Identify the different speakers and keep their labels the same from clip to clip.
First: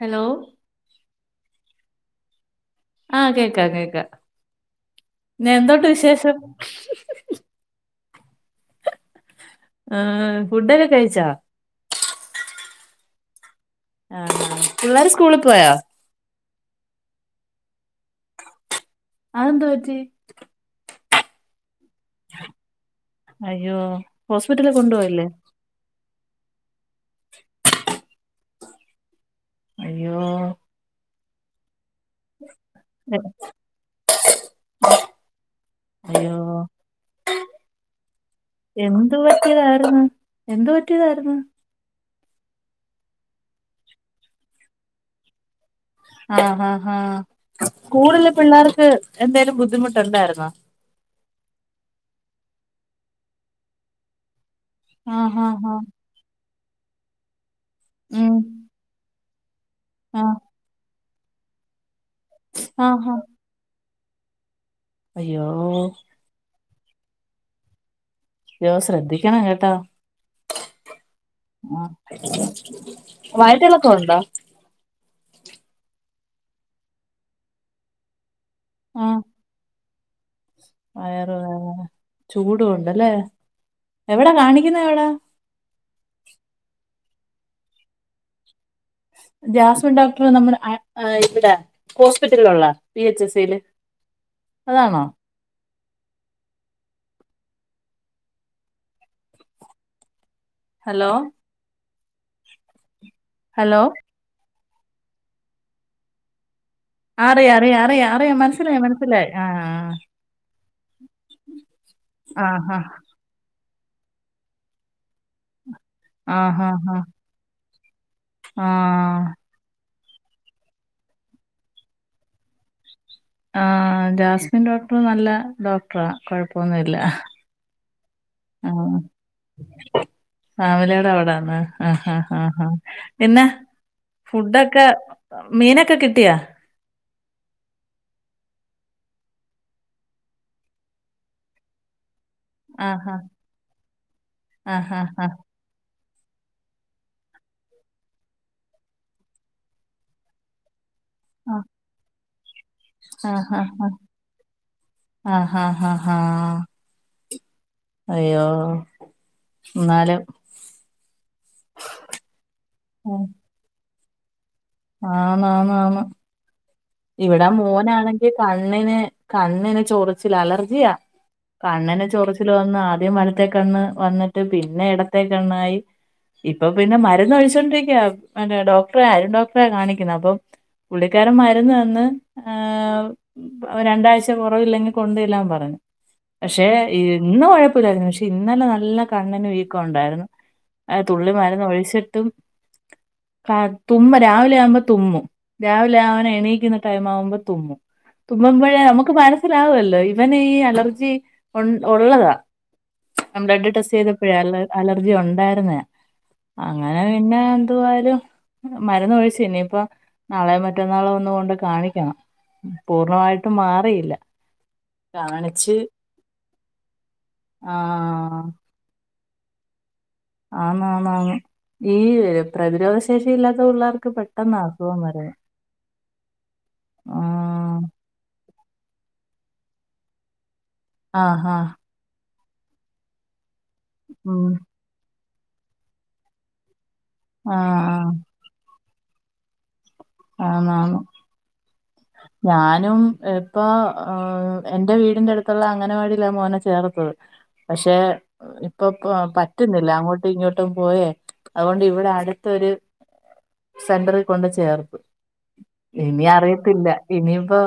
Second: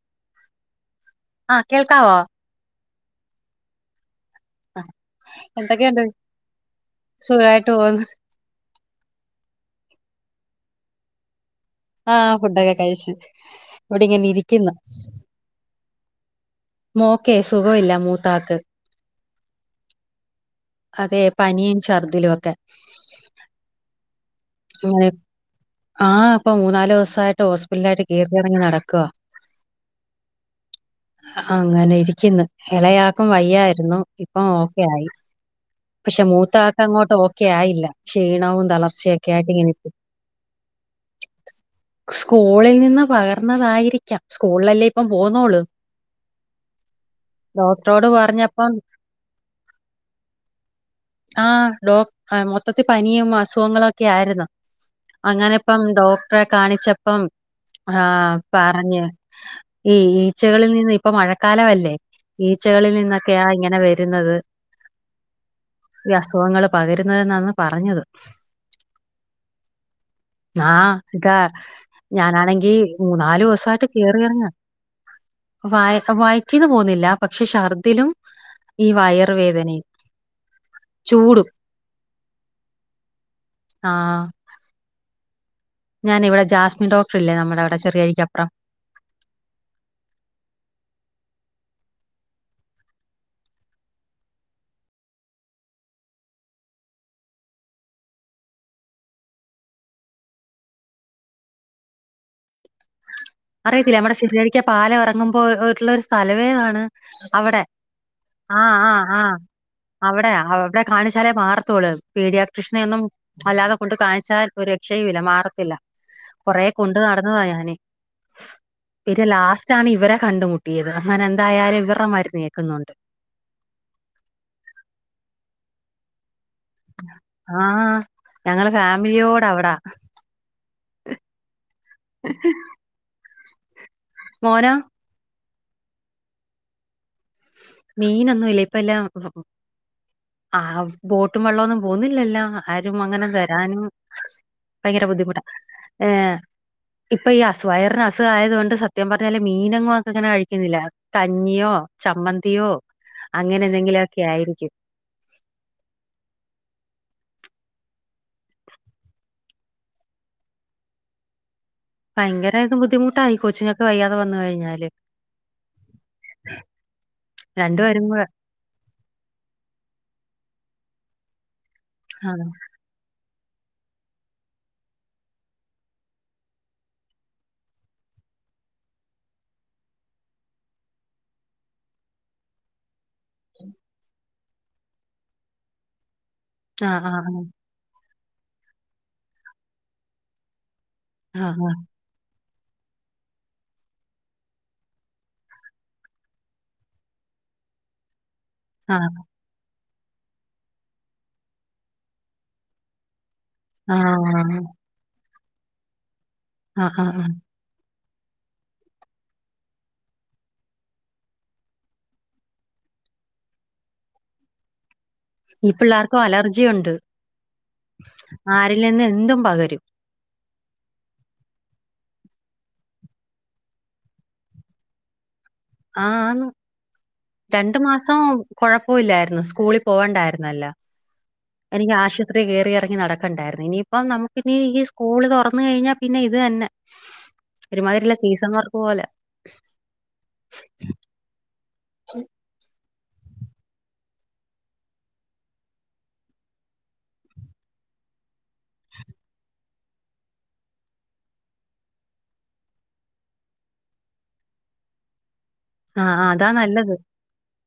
Speaker 1: Hello
Speaker 2: ആഹ് കേൾക്കാവോ
Speaker 1: ആ കേക്കാ കേക്കാ
Speaker 2: ആ
Speaker 1: [unintelligible] എന്തോട്ട്
Speaker 2: എന്തൊക്കെയുണ്ട്
Speaker 1: വിശേഷം
Speaker 2: സുഖമായിട്ട് പോകുന്നു
Speaker 1: ആ ഫുഡ് ഒക്കെ കഴിച്ചോ
Speaker 2: ആ ഫുഡ് ഒക്കെ കഴിച്ചു ഇവിടെ
Speaker 1: ആ,
Speaker 2: ഇങ്ങനെ ഇരിക്കുന്നു
Speaker 1: പിള്ളേർ സ്കൂളിൽ പോയോ
Speaker 2: മോക്കേ സുഖവില്ല മൂത്താക്ക്
Speaker 1: അതെന്തു പറ്റി
Speaker 2: അതെ പനിയും ഛർദിലുവൊക്കെ
Speaker 1: അയ്യോ ഹോസ്പിറ്റലിൽ കൊണ്ടു പോയില്ലേ
Speaker 2: ആഹ് ഇപ്പൊ മൂന്നാല് ദിവസായിട്ട് ഹോസ്പിറ്റലിലായിട്ട് കേറിയിറങ്ങി നടക്കുവ
Speaker 1: അയ്യോ
Speaker 2: അങ്ങനെ ഇരിക്കുന്നു
Speaker 1: എ-
Speaker 2: ഇളയാക്കും വയ്യായിരുന്നു ഇപ്പം ഓക്കെ ആയി. പക്ഷെ
Speaker 1: അയ്യോ
Speaker 2: മൂത്താക്ക് അങ്ങോട്ട് ഓക്കെ ആയില്ല ക്ഷീണവും തളർച്ചയൊക്കെ ആയിട്ട് ഇങ്ങനെ ഇരിക്കും
Speaker 1: [unintelligible] എന്ത് പറ്റിയതായിരുന്നു
Speaker 2: സ്കൂളിൽ നിന്ന് പകർന്നതായിരിക്കാം സ്കൂളിലല്ലേ ഇപ്പം പോന്നോൾ
Speaker 1: ആ ഹ ഹ
Speaker 2: ഡോക്ടറോട്
Speaker 1: സ്കൂളില്
Speaker 2: പറഞ്ഞപ്പം
Speaker 1: പിള്ളേർക്ക് എന്തെങ്കിലും ബുദ്ധിമുട്ടുണ്ടായിരുന്നോ
Speaker 2: ആ [unintelligible] അ മൊത്തത്തി പനിയും അസുഖങ്ങളൊക്കെ ആയിരുന്നു
Speaker 1: ആ ഹാ ഹാ
Speaker 2: അങ്ങനെപ്പം ഡോക്ടറെ കാണിച്ചപ്പം ആ
Speaker 1: ഉം.
Speaker 2: പറഞ് ഈ
Speaker 1: ആ
Speaker 2: ഈച്ചകളിൽ നിന്ന് ഇപ്പൊ മഴക്കാലമല്ലേ
Speaker 1: ആ
Speaker 2: ഈച്ചകളിൽ
Speaker 1: ഹാ
Speaker 2: നിന്നൊക്കെയാ ഇങ്ങനെ വരുന്നത്
Speaker 1: അയ്യോ
Speaker 2: പകരുന്നതെന്നാന്ന് പറഞ്ഞത് പ
Speaker 1: യ്യോ ശ്രദ്ധിക്കണം കേട്ടാ
Speaker 2: [unintelligible] ഞാനാണെങ്കി മൂന്നാലൂസായിട്ട്
Speaker 1: വയറ്റിളക്കം ഉണ്ടോ
Speaker 2: കേറിയിറങ്ങ വ വയിറ്റിന്ന് പോവുന്നില്ല പക്ഷെ ശർദിലും ഈ വയറു വേദനയും
Speaker 1: വയറ് വേദന ചൂടും ഒണ്ടല്ലേ എവടാ കാണിക്കുന്ന എവട
Speaker 2: ഞാനെ ഇവിടെ ജാസ്മിൻ ഡോക്ടർ ഇല്ലേ നമ്മുടെ അവടെ ചെറിയഴിക്കപ്പറം
Speaker 1: [inaudible] ജാസ്മിൻ ഡോക്ടറ് നമ്മുടെ അയ അ ഇവിടെ ഹോസ്പിറ്റലിലുള്ള പി എച്ച് എസ് സിയില് അതാണോ ഹലോ ഹലോ
Speaker 2: അറിയത്തില്ല നമ്മടെ ശിരിയഴിക്കെ പാലം എറങ്ങുമ്പോ ഒ ഒള്ള ഒരു സ്ഥലവേ ആണ്
Speaker 1: അറിയാം
Speaker 2: അവിടെ
Speaker 1: അറിയാം അറിയാം അറിയാം
Speaker 2: ആ
Speaker 1: മനസ്സിലായി
Speaker 2: ആ ആ
Speaker 1: മനസ്സിലായി
Speaker 2: അവിടെയാ അവിടെ കാണിച്ചാലേ മാറത്തോളള് പീടിയ
Speaker 1: ആ ആ
Speaker 2: ക്ട്രീഷനെയൊന്നും അല്ലാതെ കൊണ്ട് കാണിച്ചാൽ ഒരു രക്ഷയുല്ല മാറത്തില്ല
Speaker 1: ആ
Speaker 2: കൊറെ
Speaker 1: ആ ആ
Speaker 2: കൊണ്ട് നടന്നതാ ഞാന്
Speaker 1: ആ
Speaker 2: പിന്നെ ലാസ്റ്റ് ആണ് ഇവരെ കണ്ടുമുട്ടിയത് അങ്ങനെ എന്തായാലും ഇവറെ മരുന്ന് ഏൽക്കുന്നുണ്ട്
Speaker 1: ആ ജാസ്മിൻ ഡോക്ടർ നല്ല ഡോക്ടറാ കൊഴപ്പൊന്നുല്ല
Speaker 2: ആ, ഞങ്ങള് ഫാമിലിയോടെ അവിടാ
Speaker 1: ഫാമിലിയോടെ അവിടാന്ന് ആഹ് ആഹ് ആഹ് ആഹ് പിന്നെ
Speaker 2: മോനോ
Speaker 1: ഫുഡൊക്കെ മീനൊക്കെ കിട്ടിയാ
Speaker 2: മീനൊന്നും ഇല്ല ഇപ്പ എല്ലാം ആ ബോട്ടും വള്ളൊന്നും പോന്നില്ലല്ലോ ആ ആരും അങ്ങനെ വരാനും
Speaker 1: ആ ആ
Speaker 2: ഭയങ്കര
Speaker 1: ആ
Speaker 2: ബുദ്ധിമുട്ടാ ഏ ഇപ്പൊ ഈ അസുഖ വയറിന് അസുഖാ [unintelligible] കൊണ്ട് സത്യം പറഞ്ഞാല് മീനെങ്ങും അങ് കഞ്ഞിയോ ചമ്മന്തിയോ
Speaker 1: ആഹ് ഹാ
Speaker 2: അങ്ങനെ എന്തെങ്കിലുമൊക്കെ ആയിരിക്കും
Speaker 1: ഹാ ആഹ് അയ്യോ ന്നാലും
Speaker 2: ഭയങ്കരയിത് ബുദ്ധിമുട്ടായി കൊച്ചിങ്ങക്ക് വയ്യാതെ വന്നു കഴിഞ്ഞ
Speaker 1: ആന്ന് ആന്ന് ആന്ന് ഇവിടെ
Speaker 2: രണ്ടുപേരും കൂടെ
Speaker 1: മോനാണെങ്കി കണ്ണിന് കണ്ണിന് ചോറിച്ചില അലർജിയാ കണ്ണിന്
Speaker 2: ആഹ്
Speaker 1: ചൊറിച്ചില് വന്ന് ആദ്യം വലത്തേ കണ്ണ് വന്നിട്ട് പിന്നെ എടത്തേ കണ്ണായി ഇപ്പൊ പിന്നെ മരുന്ന് ഒഴിച്ചോണ്ടിരിക്കാന്നെ ഡോക്ടറെ അരുൺ ഡോക്ടറെ കാണിക്കണേ അപ്പ [inaudible] രുന്ന് തന്ന് ഏ രണ്ടാഴ്ച കുറവില്ലെങ്കിൽ കൊണ്ടെല്ലാൻ പറഞ്ഞു പക്ഷെ
Speaker 2: ആഹ് ആഹ്
Speaker 1: ഇന്ന് കൊഴപ്പില്ലായിരുന്നു പക്ഷെ ഇന്നലെ നല്ല കണ്ണിന് വീക്കം ഉണ്ടായിരുന്നു ആ തുള്ളി
Speaker 2: ആഹ്
Speaker 1: മരുന്ന് ഒഴിച്ചിട്ടും കാ തുമ്മല് രാവിലെ ആവുമ്പോ തുമ്മും രാവിലെ അവനെ നെണീക്കുന്ന ടൈമ് ആവുമ്പഴേ തുമ്മും തുമ്മുമ്പഴേ
Speaker 2: ആഹ്
Speaker 1: നമുക്ക് മനസിലാവല്ലോ ഇവന് ഈ അലർജി ഉണ്ട ഉള്ളതാ ബ്ലഡ് ടെസ്റ്റ് ചെയ്തപ്പോഴാ അലർജി ഉണ്ടായിരുന്നേ
Speaker 2: ആഹ്
Speaker 1: അങ്ങനെ
Speaker 2: ആഹ് ആഹ്
Speaker 1: പിന്നെ എന്തുവായാലും മരുന്ന് ഒഴിച്ചു ഇനിപ്പോ നാളെ മറ്റന്നാളോ ഒ ന്ന് കൊണ്ട് കാണിക്കണം പൂർണ്ണമായിട്ടും മാറിയില്ല
Speaker 2: ഈ
Speaker 1: കാണിച്ച്
Speaker 2: പിള്ളേർക്കും അലർജി ഉണ്ട്
Speaker 1: ആ
Speaker 2: ആരിൽ നിന്ന് എന്തും പകരും
Speaker 1: ആന്ന് ആന്ന് ആന്ന് ഈ പ്രതിരോധ ശേഷി ഇല്ലാത്ത പിള്ളേർക്ക് പെട്ടെന്നാ അസുഖം വരു
Speaker 2: ആഹ് ആന്ന് രണ്ടു മാസം കൊഴ പ്പുല്ലായിരുന്നു സ്കൂളിൽ പോവണ്ടായിരുന്നല്ലോ
Speaker 1: ആഹ് ആഹ്
Speaker 2: ഒത്തിരി കയറി ഇറങ്ങി നടക്കണ്ടായിരുന്നു ഇനിയിപ്പം നമുക്ക്
Speaker 1: ഉം
Speaker 2: ഇനി ഈ സ്കൂളിൽ തുറന്ന കഴിഞ്ഞാൽ പിന്നെ ഇത് തന്നെ.
Speaker 1: ആ ആ
Speaker 2: ഒരുമാതിരിയുള്ള സീസൺ വർക്ക് പോലെ
Speaker 1: ആന്ന് ആന്ന് ഞാനും ഇപ്പ ഏ എന്റെ വീടിൻ്റെ അടുത്തുള്ള അംഗനവാടിലാ മോനെ ചേർത്തത്. പക്ഷെ ഇപ്പൊ പറ്റുന്നില്ല അങ്ങോട്ടും ഇങ്ങോട്ടും പോയേ അതുകൊണ്ട് ഇവിടെ അടുത്തൊരു സെന്ററിൽ കൊണ്ട് ചേർത്തു.
Speaker 2: ആഹ് ആ അതാ
Speaker 1: ത്തില്ല
Speaker 2: നല്ലത്.
Speaker 1: ഇനിയിപ്പോ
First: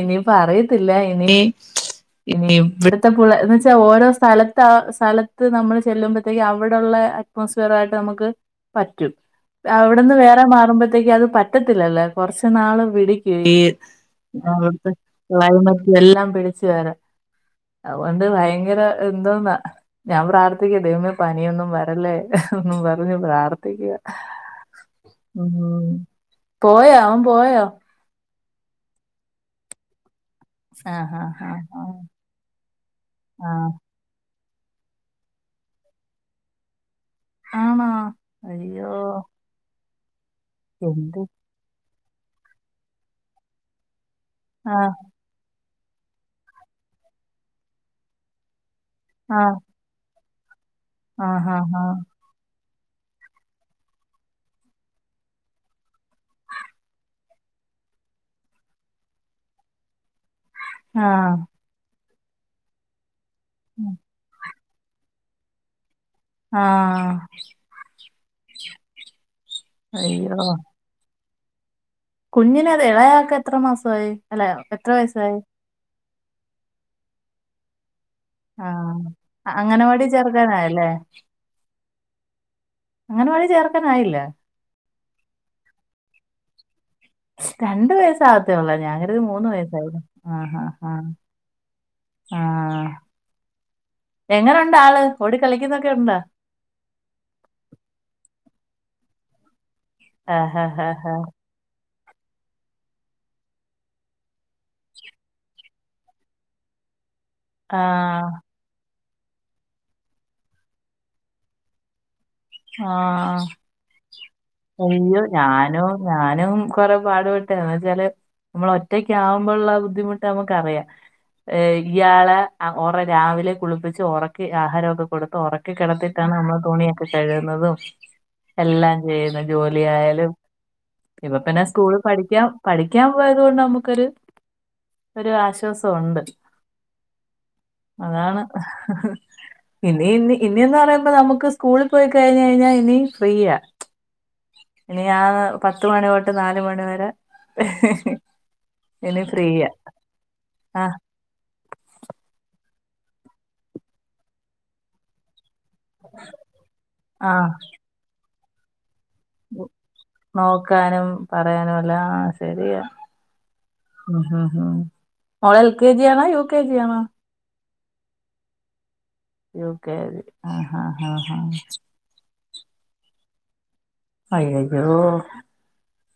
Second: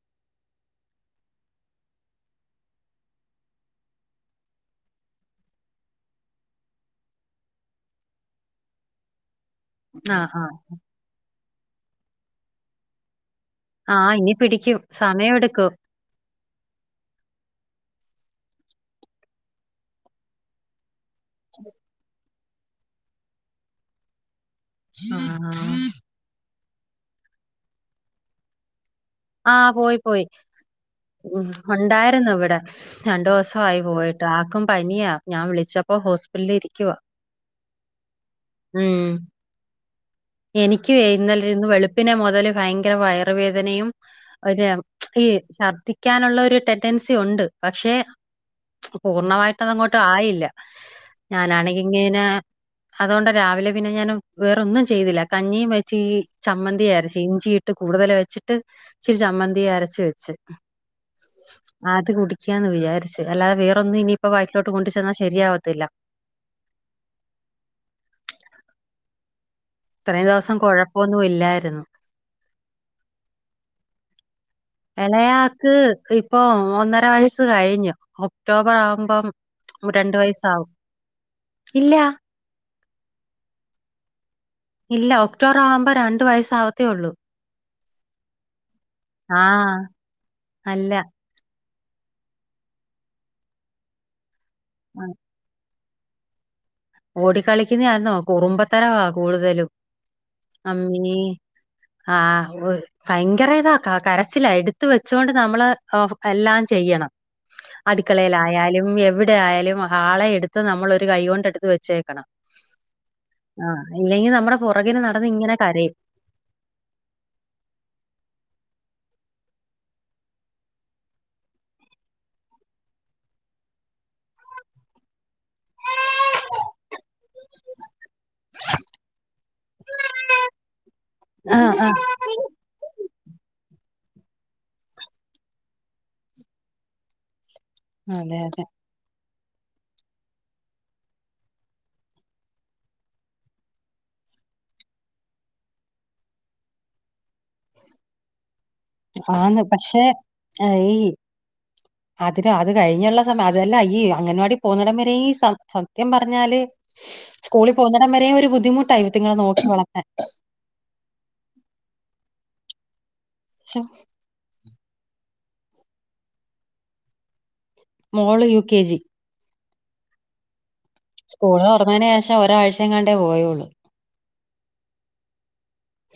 Speaker 1: ഇനിയിപ്പോ അറിയത്തില്ല ഇനി പി ഇവിടത്തെ പു എന്ന് വെച്ചാ ഓരോ സ്ഥലത്ത് സ്ഥലത്ത് നമ്മൾ ചെല്ലുമ്പോഴത്തേക്കും അവിടെള്ള അറ്റ്മോസ്ഫിയർ ആയിട്ട് നമുക്ക് പറ്റും. അവിടന്ന്
Speaker 2: ആ, ആ.
Speaker 1: വേറെ മാറുമ്പോഴത്തേക്ക അത് പറ്റത്തില്ലല്ലേ കുറച്ചു നാള് വിടി
Speaker 2: ആ, ഇനി പിടിക്കും. സമയമെടുക്കും.
Speaker 1: ക്ലൈമറ്റ് എല്ലാം പിടി അതുകൊണ്ട് ഭയങ്കര എന്തോന്നാ ഞാൻ പ്രാർത്ഥിക്ക ദൈവമേ പനിയൊന്നും വരല്ലേ എന്നും പറഞ്ഞ് പ്രാർത്ഥിക്കുവാ.
Speaker 2: ആ ആ
Speaker 1: പോയാ അവൻ പോയാ?
Speaker 2: ആഹ് പോയി. പോയി
Speaker 1: ആ ആ ആ
Speaker 2: മ്
Speaker 1: ആ,
Speaker 2: ഉണ്ടായിരുന്നു ഇവിടെ രണ്ടു
Speaker 1: ആ.
Speaker 2: ദിവസായി പോയിട്ട് ആ പനിയാ ഞാൻ വിളിച്ചപ്പോ ഹോസ്പിറ്റലിൽ ഇരിക്കുവ
Speaker 1: ആണോ അയ്യോ.
Speaker 2: എനികും
Speaker 1: എന്ത്
Speaker 2: ഇന്നലെ ഇന്ന് വെളുപ്പിനെ മുതൽ ഭയങ്കര വയറുവേദനയും ഒരു
Speaker 1: ആ
Speaker 2: ഈ ഛർദ്ദിക്കാനുള്ള ഒരു ടെറ്റൻസി ഉണ്ട് പക്ഷെ
Speaker 1: ആ
Speaker 2: പൂർണ്ണമായിട്ട് അതങ്ങോട്ട് ആയില്ല
Speaker 1: ആ ആ ആ
Speaker 2: ഞാനാണങ്കിങ്ങനെ അതുകൊണ്ട് രാവിലെ പിന്നെ ഞാൻ വേറ ഒന്നും. ചെയ്തില്ല കഞ്ഞിയും വെച്ച് ചമ്മന്തി അരച്ച് ഇഞ്ചിയിട്ട് കൂടുതൽ വെച്ചിട്ട് ഇച്ചിരി ചമ്മന്തി അരച്ച വച്ചു.
Speaker 1: ആ
Speaker 2: അത് കുടിക്കാന്ന് വിചാരിച്ചു അല്ലാതെ വേറൊന്നും ഇനിപ്പോ വാ [inaudible] [unintelligible] കൊണ്ട് ചെന്നാൽ ശരിയാവത്തില്ല.
Speaker 1: ആ. [inaudible] [unintelligible]
Speaker 2: ഇത്രയും ദിവസം കൊഴപ്പൊന്നും ഇല്ലായിരുന്നു.
Speaker 1: കുഞ്ഞിനെ അത് ഇളയാക്ക എത്ര മാസമായി? അല്ല എത്ര വയസ്സായി
Speaker 2: ഇളയാക്ക് ഇപ്പൊ ഒന്നര വയസ്സ് കഴിഞ്ഞു.
Speaker 1: ആ
Speaker 2: ഒക്ടോബർ ആകുമ്പം
Speaker 1: അ- അംഗനവാടി
Speaker 2: രണ്ടു വയസാവും
Speaker 1: ചേർക്കാനായല്ലേ
Speaker 2: ഇല്ല.
Speaker 1: അങ്കണവാടിയിൽ ചേർക്കാൻ ആയില്ലേ?
Speaker 2: ഇല്ല ഒക്ടോബർ ആവുമ്പോ രണ്ട് വയസ്സ് ആവത്തേ ഉള്ളൂ.
Speaker 1: രണ്ടു വയസ്സ് ആവത്തേ ഉള്ള ഞാൻ കരുതി
Speaker 2: ആ
Speaker 1: മൂന്ന് വയസായി ആ ആ ആ.
Speaker 2: അല്ല
Speaker 1: ആ എങ്ങനുണ്ട് ആള് ഓടിക്കളിക്കുന്നൊക്കെ. ഉണ്ട?
Speaker 2: ഓടിക്കളിക്കുന്ന ആന്നോ കുറുമ്പത്തരവാ കൂടുതലും.
Speaker 1: ആഹ് ആഹ് ആഹ് ആഹ്.
Speaker 2: ആ ഭയങ്കര ഇതാ കരച്ചില എടുത്ത വെച്ചുകൊണ്ട് നമ്മള് എല്ലാം ചെയ്യണം.
Speaker 1: ആഹ്
Speaker 2: അടുക്കളയിലായാലും എവിടെ ആയാലും ഹാളെ എടുത്ത് നമ്മളൊരു കൈകൊണ്ട് എടുത്ത് വെച്ചക്കണം.
Speaker 1: ആ.
Speaker 2: ഇല്ലെങ്കിൽ നമ്മുടെ പുറകിന്
Speaker 1: അയ്യോ
Speaker 2: നടന്ന് ഇങ്ങനെ
Speaker 1: ഞാനോ
Speaker 2: കരയും
Speaker 1: ഞാനും കൊറെ പാടുപെട്ടെന്ന് വെച്ചാല് നമ്മള് ഒറ്റ [inaudible] ഒറ്റക്ക് ആവുമ്പോ ഉള്ള ബുദ്ധിമുട്ട് നമുക്കറിയാം. ഇയാളെ ഒറ രാവിലെ കുളിപ്പിച്ച് ഉറക്കി ആഹാരമൊക്കെ കൊടുത്ത് ഉറക്ക കിടത്തിട്ടാണ് നമ്മൾ തുണിയൊക്കെ കഴുകുന്നതും എല്ലാം ചെയ്യുന്ന ജോലിയായാലും. ഇപ്പ പിന്നെ
Speaker 2: ആഹ്
Speaker 1: സ്കൂള് പഠിക്ക
Speaker 2: ആഹ്
Speaker 1: പഠിക്കാൻ പോയത് കൊണ്ട് നമ്മുക്കൊരു. ഒരു ആശ്വാസമുണ്ട്.
Speaker 2: അതെ
Speaker 1: അതാണ്
Speaker 2: അതെ
Speaker 1: ഇനി ഇ ഇനിന്ന് പറയുമ്പോ നമുക്ക് സ്കൂളിൽ. പോയി കഴിഞ്ഞ് കഴിഞ്ഞാൽ ഇനി ഫ്രീ ആ. ഇനി ആ പത്ത് മണി തൊട്ട് നാല് മണിവരെ [unintelligible]
Speaker 2: ആന്ന് പക്ഷെ
Speaker 1: ആഹ്
Speaker 2: ഈ അതിര [unintelligible] അത് കഴിഞ്ഞുള്ള സമയം അതല്ല ഈ അംഗൻവാടി പോകുന്നടം വരെയീസ [unintelligible] സത്യം പറഞ്ഞാല്
Speaker 1: ആഹ്
Speaker 2: സ്കൂളിൽ പോകുന്നിടം വരെയെ ഒരു ബുദ്ധിമുട്ടായിന്നു [unintelligible]
Speaker 1: നോക്കാനും പറയാനും എല്ലാം ശരിയാ.
Speaker 2: ശ്ശോ,
Speaker 1: ഹ ഹ ഹാ ഓള് എൽ കെ ജി ആണ? യൂ കെ ജി ആണ?
Speaker 2: മോള് യു കെ ജി.
Speaker 1: ഓക്കെ ആ.
Speaker 2: സ്കൂള് തുറന്നതിന് ശേഷം ഒരാഴ്ചങ്ങണ്ടേ പോയൊള്ളു.
Speaker 1: അയ്യയ്യോ.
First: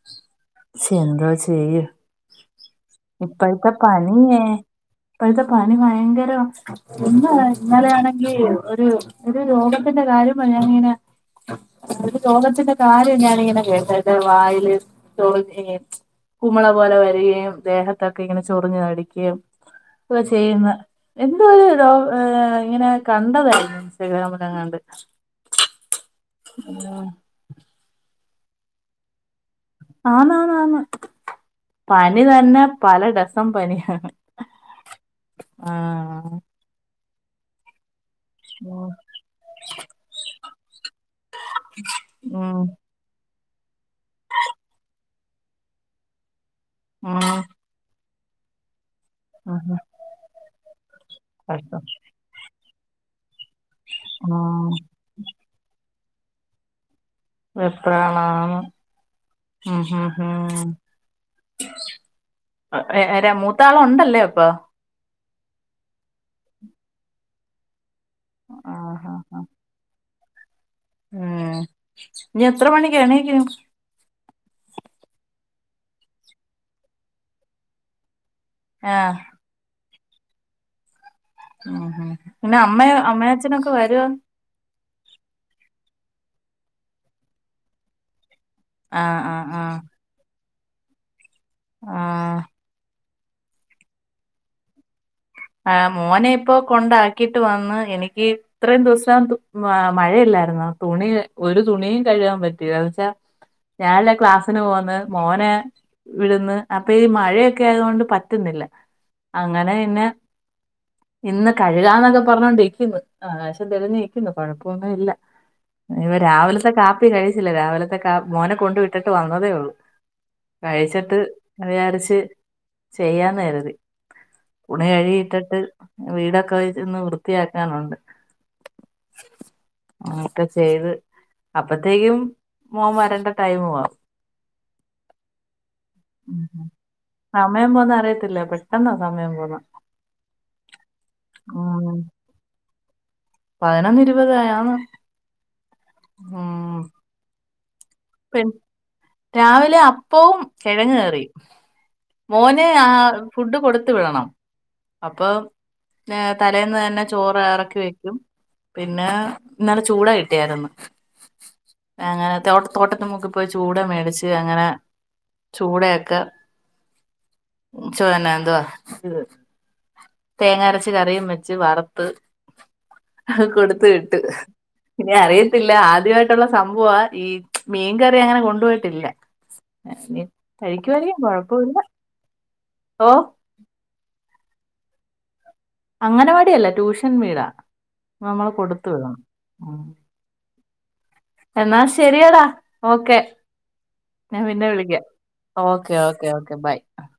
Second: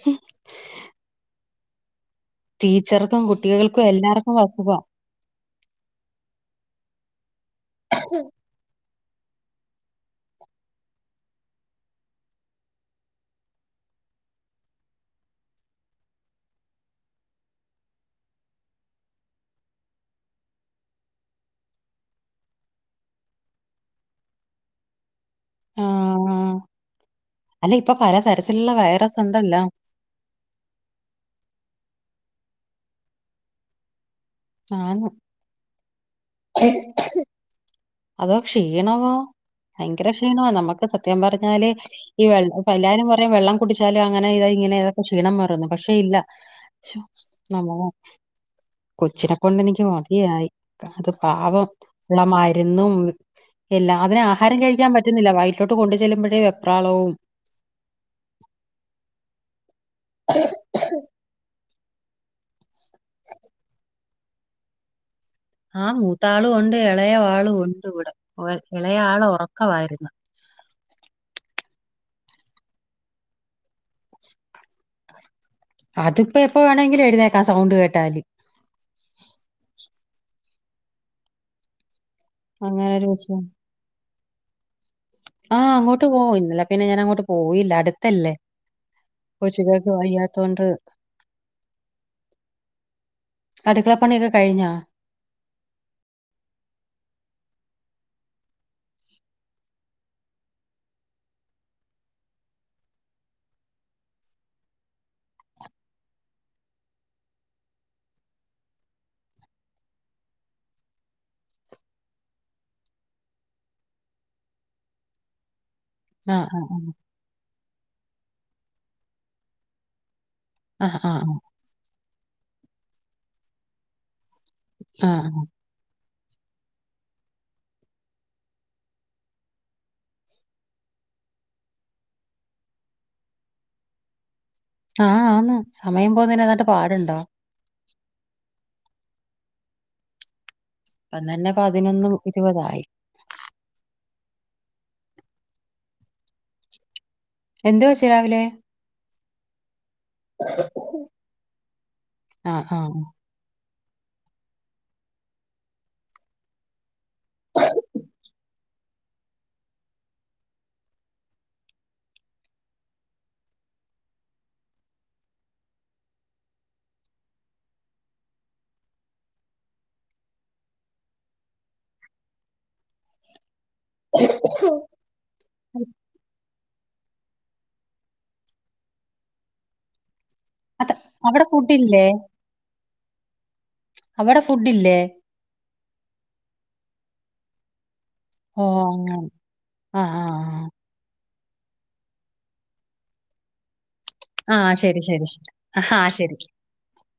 Speaker 2: ഹും. [unintelligible]
Speaker 1: ശെന്തോ ചെയ്യും.
Speaker 2: ടീച്ചർക്കും
Speaker 1: ഇപ്പോഴത്തെ
Speaker 2: കുട്ടികൾക്കും
Speaker 1: പനിയേ
Speaker 2: എല്ലാർക്കും അസുഖ.
Speaker 1: ഇപ്പോഴത്തെ പനി ഭയങ്കരന്ന് [inaudible] ഇന്നലെയാണെങ്കിൽ ഒരു [inaudible] ഒരു രോഗത്തിന്റെ കാര്യ പറഞ്ഞങ്ങനെ [unintelligible] [inaudible] അത് രോഗത്തിന്റെ കാര്യം ഞാനിങ്ങനെ കേട്ടത് വായില് [inaudible] [unintelligible] [inaudible] കുമള പോലെ വരികയും ദേഹത്തൊക്കെ ഇങ്ങനെ ചൊറിഞ്ഞ് തടിക്കുകയും ഒക്കെ ചെയ്യുന്ന എന്തോ ഒരു രോ ഉം ഇങ്ങനെ കണ്ടതായിരുന്നു ഇൻസ്റ്റഗ്രാമിനങ്ങാണ്ട്. [unintelligible] [inaudible] [inaudible]
Speaker 2: ആഹ്
Speaker 1: [inaudible]
Speaker 2: അല്ല ഇപ്പ പലതരത്തിലുള്ള വൈറസ് ഉണ്ടല്ലോ?
Speaker 1: ആന്നന്ന ആന്ന് പനി തന്നെ പല ടസം പനിയാണ്.
Speaker 2: ആന്ന്‌.
Speaker 1: ആഹ്
Speaker 2: അതോ ക്ഷീണവോ ഭയങ്കര ക്ഷീണമാണ് നമുക്ക് സത്യം പറഞ്ഞാല് ഈ
Speaker 1: ഉം
Speaker 2: വെള്ളംപ്പ എല്ലാവാരും പറയും വെള്ളം കുടിച്ചാലും അങ്ങനെ ഇത് ഇങ്ങനെ ഇതൊക്കെ ക്ഷീണം മാറുന്ന്. പക്ഷെ ഇല്ല
Speaker 1: ഉം
Speaker 2: നമ്മള് കൊച്ചിനെ കൊണ്ട്
Speaker 1: ഉം
Speaker 2: എനിക്ക് മതിയായി അത് പാപം
Speaker 1: കഷ്ടം.
Speaker 2: ഉള്ള മരുന്നും എല്ലാതിന് ആഹാരം
Speaker 1: ഉം
Speaker 2: കഴിക്കാൻ പറ്റുന്നില്ല വൈറ്റിലോട്ട് കൊണ്ടു ചെല്ലുമ്പഴേ വെപ്രാളവും
Speaker 1: വെപ്രാളം ഉം ഹും ഹും ഹു മൂത്താളെ ഉണ്ടല്ലേ ഇപ്പൊ
Speaker 2: ആ മൂത്താളും ഉണ്ട് ഇളയവാളും ഉണ്ട് ഇവിടെ ഇളയ
Speaker 1: ആഹ് ആഹ്
Speaker 2: ആള്
Speaker 1: ആഹ്.
Speaker 2: ഉറക്കമായിരുന്നു.
Speaker 1: ഉം ഇനി എത്ര മണിക്കെണീക്കും?
Speaker 2: അതിപ്പോ എപ്പ വേണമെങ്കിലും എഴുന്നേക്കാം സൗണ്ട് കേട്ടാല്.
Speaker 1: ആ ഉം ഹും പിന്നെ അമ്മ
Speaker 2: അങ്ങനെ ഒരു വിഷയം
Speaker 1: അമ്മയച്ഛനൊക്കെ വരോ
Speaker 2: ആ അങ്ങോട്ട് പോവും ഇന്നല്ല പിന്നെ ഞാൻ അങ്ങോട്ട് പോയില്ല അടുത്തല്ലേ?
Speaker 1: ആ ആ ആ
Speaker 2: തൊണ്ട്
Speaker 1: ആ
Speaker 2: അടുക്കളപ്പണിയൊക്കെ കഴിഞ്ഞാ?
Speaker 1: ആ മോനെ ഇപ്പോ കൊണ്ടാക്കിയിട്ട് വന്ന് എനിക്ക് ഇത്രയും ദിവസം മഴയില്ല. ല്ലായിരുന്നു. തുണി ഒരു തുണിയും കഴ്കാൻ പറ്റിയില്ല ന്ന് വച്ചാ ഞാനല്ല ക്ലാസ്സിന് പോകന്ന് മോനെ വിടുന്ന് അപ്പൊ ഈ മഴയൊക്കെ ആയതോണ്ട് പറ്റുന്നില്ല. ഇല്ല അങ്ങനെ പിന്നെ ഇന്ന് കഴുകാന്നൊക്കെ പറഞ്ഞോണ്ട് ഇരിക്കുന്നു. ആകാശം തെളിഞ്ഞിരിക്കുന്നു കൊഴപ്പൊന്നുല്ല. ഇനി വ
Speaker 2: ആ ആ
Speaker 1: രാവിലത്തെ കാപ്പി കഴിച്ചില്ല. രാവിലത്തെ കാ മോനെ കൊണ്ട് വിട്ടിട്ട് വന്നതേ ഉള്ളു.
Speaker 2: ആ ആ ആ
Speaker 1: കഴിച്ചിട്ട് വിചാരിച്ച് ചെയ്യാന്ന് കരുതി.
Speaker 2: ആ
Speaker 1: ഉണയഴിയിട്ടിട്ട് വീടൊക്കെ ഒന്ന് വൃത്തിയാക്കാനുണ്ട്. ഒക്കെ ചെയ്ത് അപ്പത്തേക്കും മോൻ വരേണ്ട ടൈ മാവു
Speaker 2: ആ ആ ആന്ന് സമയം പോകുന്നതിന് ഏതാണ്ട്
Speaker 1: ഉ
Speaker 2: പാടുണ്ടോ
Speaker 1: സമയം പോന്ന അറിയത്തില്ല പെട്ടെന്ന സമയ പോവന്നേ
Speaker 2: അന്ന തന്നെ പതിനൊന്നും ഇരുപതായി.
Speaker 1: പതിനൊന്ന് ഇരുപതായേ ഉം
Speaker 2: എന്ത് വെച്ചു രാവിലെ
Speaker 1: പെൺ രാവിലെ അപ്പവും കിഴങ് കറി. മോന ആ ഫുഡ് കൊടുത്ത വിടണം അപ്പൊ തലേന്ന് തന്നെ ചോറ് റക്കി വെക്കും പിന്നെ ഇന്നല ചൂടാ കിട്ടിയായിരുന്നു. അങ്ങനെ തോട്ട തോട്ടത്തി മുക്കിപ്പോയി ചൂട മേടിച്ച് അങ്ങനെ ചൂടയൊക്കെ ചന്നെ എന്തുവാ - തേങ്ങ അരച്ച കറിയും വെച്ച് വറുത്ത് കൊടുത്ത് ട്ട് ഇനി അറിയത്തില്ല ആദ്യമായിട്ടുള്ള - സംഭ ഈ മീൻകറി അങ്ങനെ കൊണ്ടുപോയിട്ടില്ല.
Speaker 2: അത് അവിടെ
Speaker 1: കഴിക്കുവായിരിക്കുംയാകൊഴപ്പ ഇല്ല
Speaker 2: ഫുഡില്ലേ
Speaker 1: ഓ
Speaker 2: അവിടെ ഫുഡ ഇല്ലേ?
Speaker 1: അങ്ങനവാടിയല്ല ട്യൂഷൻ വീടാ നമ്മൾ
Speaker 2: ഓ
Speaker 1: കൊടുത്തു വീണം.
Speaker 2: അങ്ങനെ ആ ആ
Speaker 1: എന്നാ ശെരിയടാ ഓക്കെ? ഞാൻ
Speaker 2: ആ
Speaker 1: പിന്നെ
Speaker 2: ആ ശരി
Speaker 1: വിളിക്കാം
Speaker 2: ശരി ശരി
Speaker 1: ഓക്കേ
Speaker 2: ആ
Speaker 1: ഓക്കേ
Speaker 2: ശരി
Speaker 1: ഓക്കേ ബൈ -